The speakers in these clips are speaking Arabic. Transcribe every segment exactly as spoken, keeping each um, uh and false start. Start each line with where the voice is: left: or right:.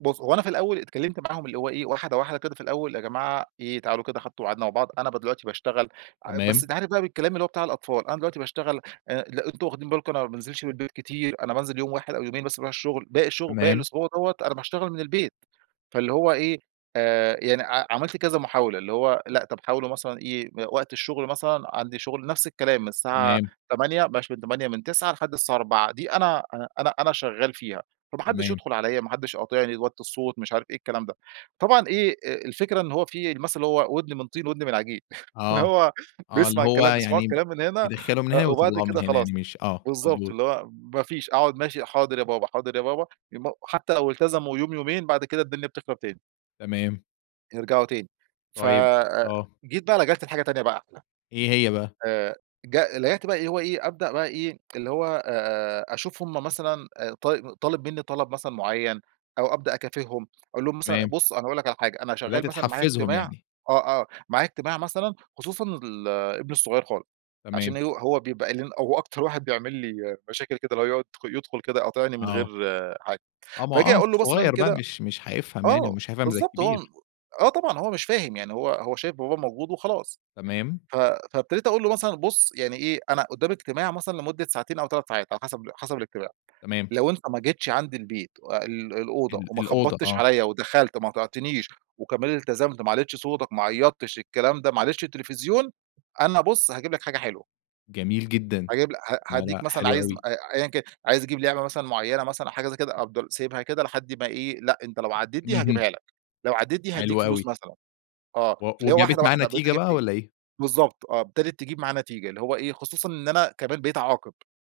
right: بُص، هو أنا في الأول اتكلمت معاهم اللي هو إيه، واحدة، واحدة كده في الأول، يا جماعة إيه تعالوا كده، أخدته وقعدنا مع بعض، أنا ب دلوقتي باشتغل بس
left: تمام.
right: أنت عارف بقى بالكلام اللي هو بتاع الأطفال، أنا دلوقتي باشتغل آآ، لأ أنتم واخدين بالكم أنا ما بانزلش من البيت كتير، أنا بانزل يوم واحد أو يومين بس باروح الشغل باقي الشغل باقي
left: تمام.
right: الأسبوع دوَّة أنا باشتغل من البيت. فاللي هو إيه، آآ، يعني ع عملت كذا محاولة، اللي هو لأ، طب حاولوا مثلًا إيه إ وقت الشغل مثلًا، عندي شغل نفس الكلام، من الساعة
left: تمام.
right: تمانية، بلاش من تمانية، من تسعة لحد الساعة أربعة، دي أنا أنا شغّال فيها، فما حدش
left: تمام.
right: يدخل عليَّ، ما حدش يقاطعني، وطوا الصوت، مش عارف إيه الكلام ده. طبعًا إيه، آآ، الفكرة إن هو في المثل اللي هو: "ودن من طين وودن من عجين" فاللي
left: آه،
right: هو
left: آه اللي
right: بيسمع
left: هو
right: الكلام بيسمعوا
left: يعني ب
right: الكلام من هنا
left: بيدخله من هنا
right: وبعد
left: ويطلعه من
right: كده
left: هنا
right: خلاص،
left: يعني مش آه،
right: بالضبط.
left: مضبوط.
right: اللي هو ما فيش أقعد، ماشي حاضر يا بابا، حاضر يا بابا، يوم حتى لو التزموا يوم، يومين، بعد كده الدنيا بتخرب تاني
left: تمام.
right: يرجعوا تاني. ف
left: طيب
right: آآ
left: آه.
right: جيت بقى لجأت لحاجة تانية بقى أحلى.
left: إيه هي بقى؟
right: آآ جأ لجأت بقى اللي هو إيه، أبدأ بقى إيه، اللي هو أشوف هم مثلًا طال طالب مني طلب مثلًا معين أو أبدأ أكافئهم، أقول لهم مثلًا
left: تمام.
right: بُص، أنا هاقول لك على حاجة، أنا
left: بدأت
right: شغال مثلًا معايا
left: تحفزهم
right: اجتماع
left: يعني؟
right: آه، آه، معايا اجتماع مثلًا، خصوصًا ال ابني الصغير خالص، عشان
left: تمام.
right: ه هو بيبقى [unintelligible] هو أكتر واحد بيعمل لي مشاكل كده، اللي هو يد يدخل كده يقاطعني من غير
left: آه.
right: حاجة.
left: آه، ما هو
right: فآجي
left: آه،
right: أقول له مثلًا
left: صغير بقى
right: كده
left: مش مش هيفهم يعني،
right: آه،
left: ومش هيفهم زي
right: بالضبط هو م
left: الكبير.
right: آه طبعًا، هو مش فاهم، يعني هو هو شايف باباه موجود وخلاص.
left: تمام.
right: ف فابتديت أقول له مثلًا: "بُص يعني إيه، أنا قدامي اجتماع مثلًا لمدة ساعتين أو تَلَت ساعات، على حسب حسب الاجتماع،
left: تمام.
right: لو أنت ما جيتش عندي البيت ال الأوضة
left: ال
right: وما
left: الأوضة،
right: خبطتش
left: آه.
right: عليَّ ودخلت وما اقطعتنيش وكمان التزمت، ما علًّيتش صوتك، ما عيطتش، الكلام ده، ما علِّيتش التلفزيون، أنا بُص هاجيب لك حاجة حلوة."
left: جميل جدًا!
right: هاجيب ل ه
left: لا،
right: هاديك
left: لا،
right: مثلًا
left: حلو
right: عايز م
left: أوي!
right: أيًا كان، عايز يجيب لعبة مثلًا معينة مثلًا أو حاجة زي كده، أفضل سايبها كده لحد ما إيه، لأ أنت لو عديت دي
left: اهم.
right: هاجيبها لك، لوعديت دي
left: حلو
right: هاديك
left: أوي!
right: فلوس مثلًا. آه،
left: و
right: فاللي هو
left: وجابت
right: واحدة،
left: معاه
right: واحدة بقيت
left: نتيجة
right: أجيبها
left: بقى
right: يعني.
left: والّا إيه؟
right: بالضبط، آه، ابتدت تجيب معاه نتيجة. اللي هو إيه، خصوصًا إن أنا كمان بقيت أعاقب.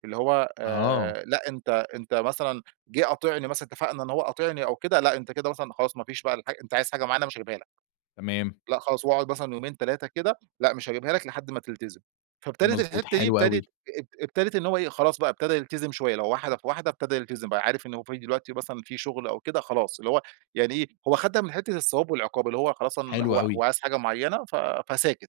right: اللي هو،
left: آه.
right: آآ لأ أنت أنت مثلًا جه قاطعني مثلًا اتفقنا إن هو قاطعني أو كده، لأ أنت كده مثلًا خلاص، مافيش بقى الحا أنت عايز حاجة معينة مش هجيبها لك.
left: تمام.
right: لأ، خلاص. وأقعُد مثلًا يومين، تلاتة كده لأ، مش هجبيها لك لحد ما تلتزم. فابتدت
left: مضبوط.
right: الحتة دي
left: حلو
right: ابتدت
left: أوي!
right: اب ابتدت إن هو إيه، خلاص بقى ابتدى يلتزم شوية، اللي هو واحدة في واحدة ابتدى يلتزم، بقى عارف إنه هو في دلوقتي مثلًا في شغل أو كده خلاص، اللي هو يعني إيه، هو أخدها من حتة الثواب والعقاب، اللي هو خلاص أن
left: حلو
right: هو هو
left: أوي!
right: عايز حاجة معينة ف فساكت.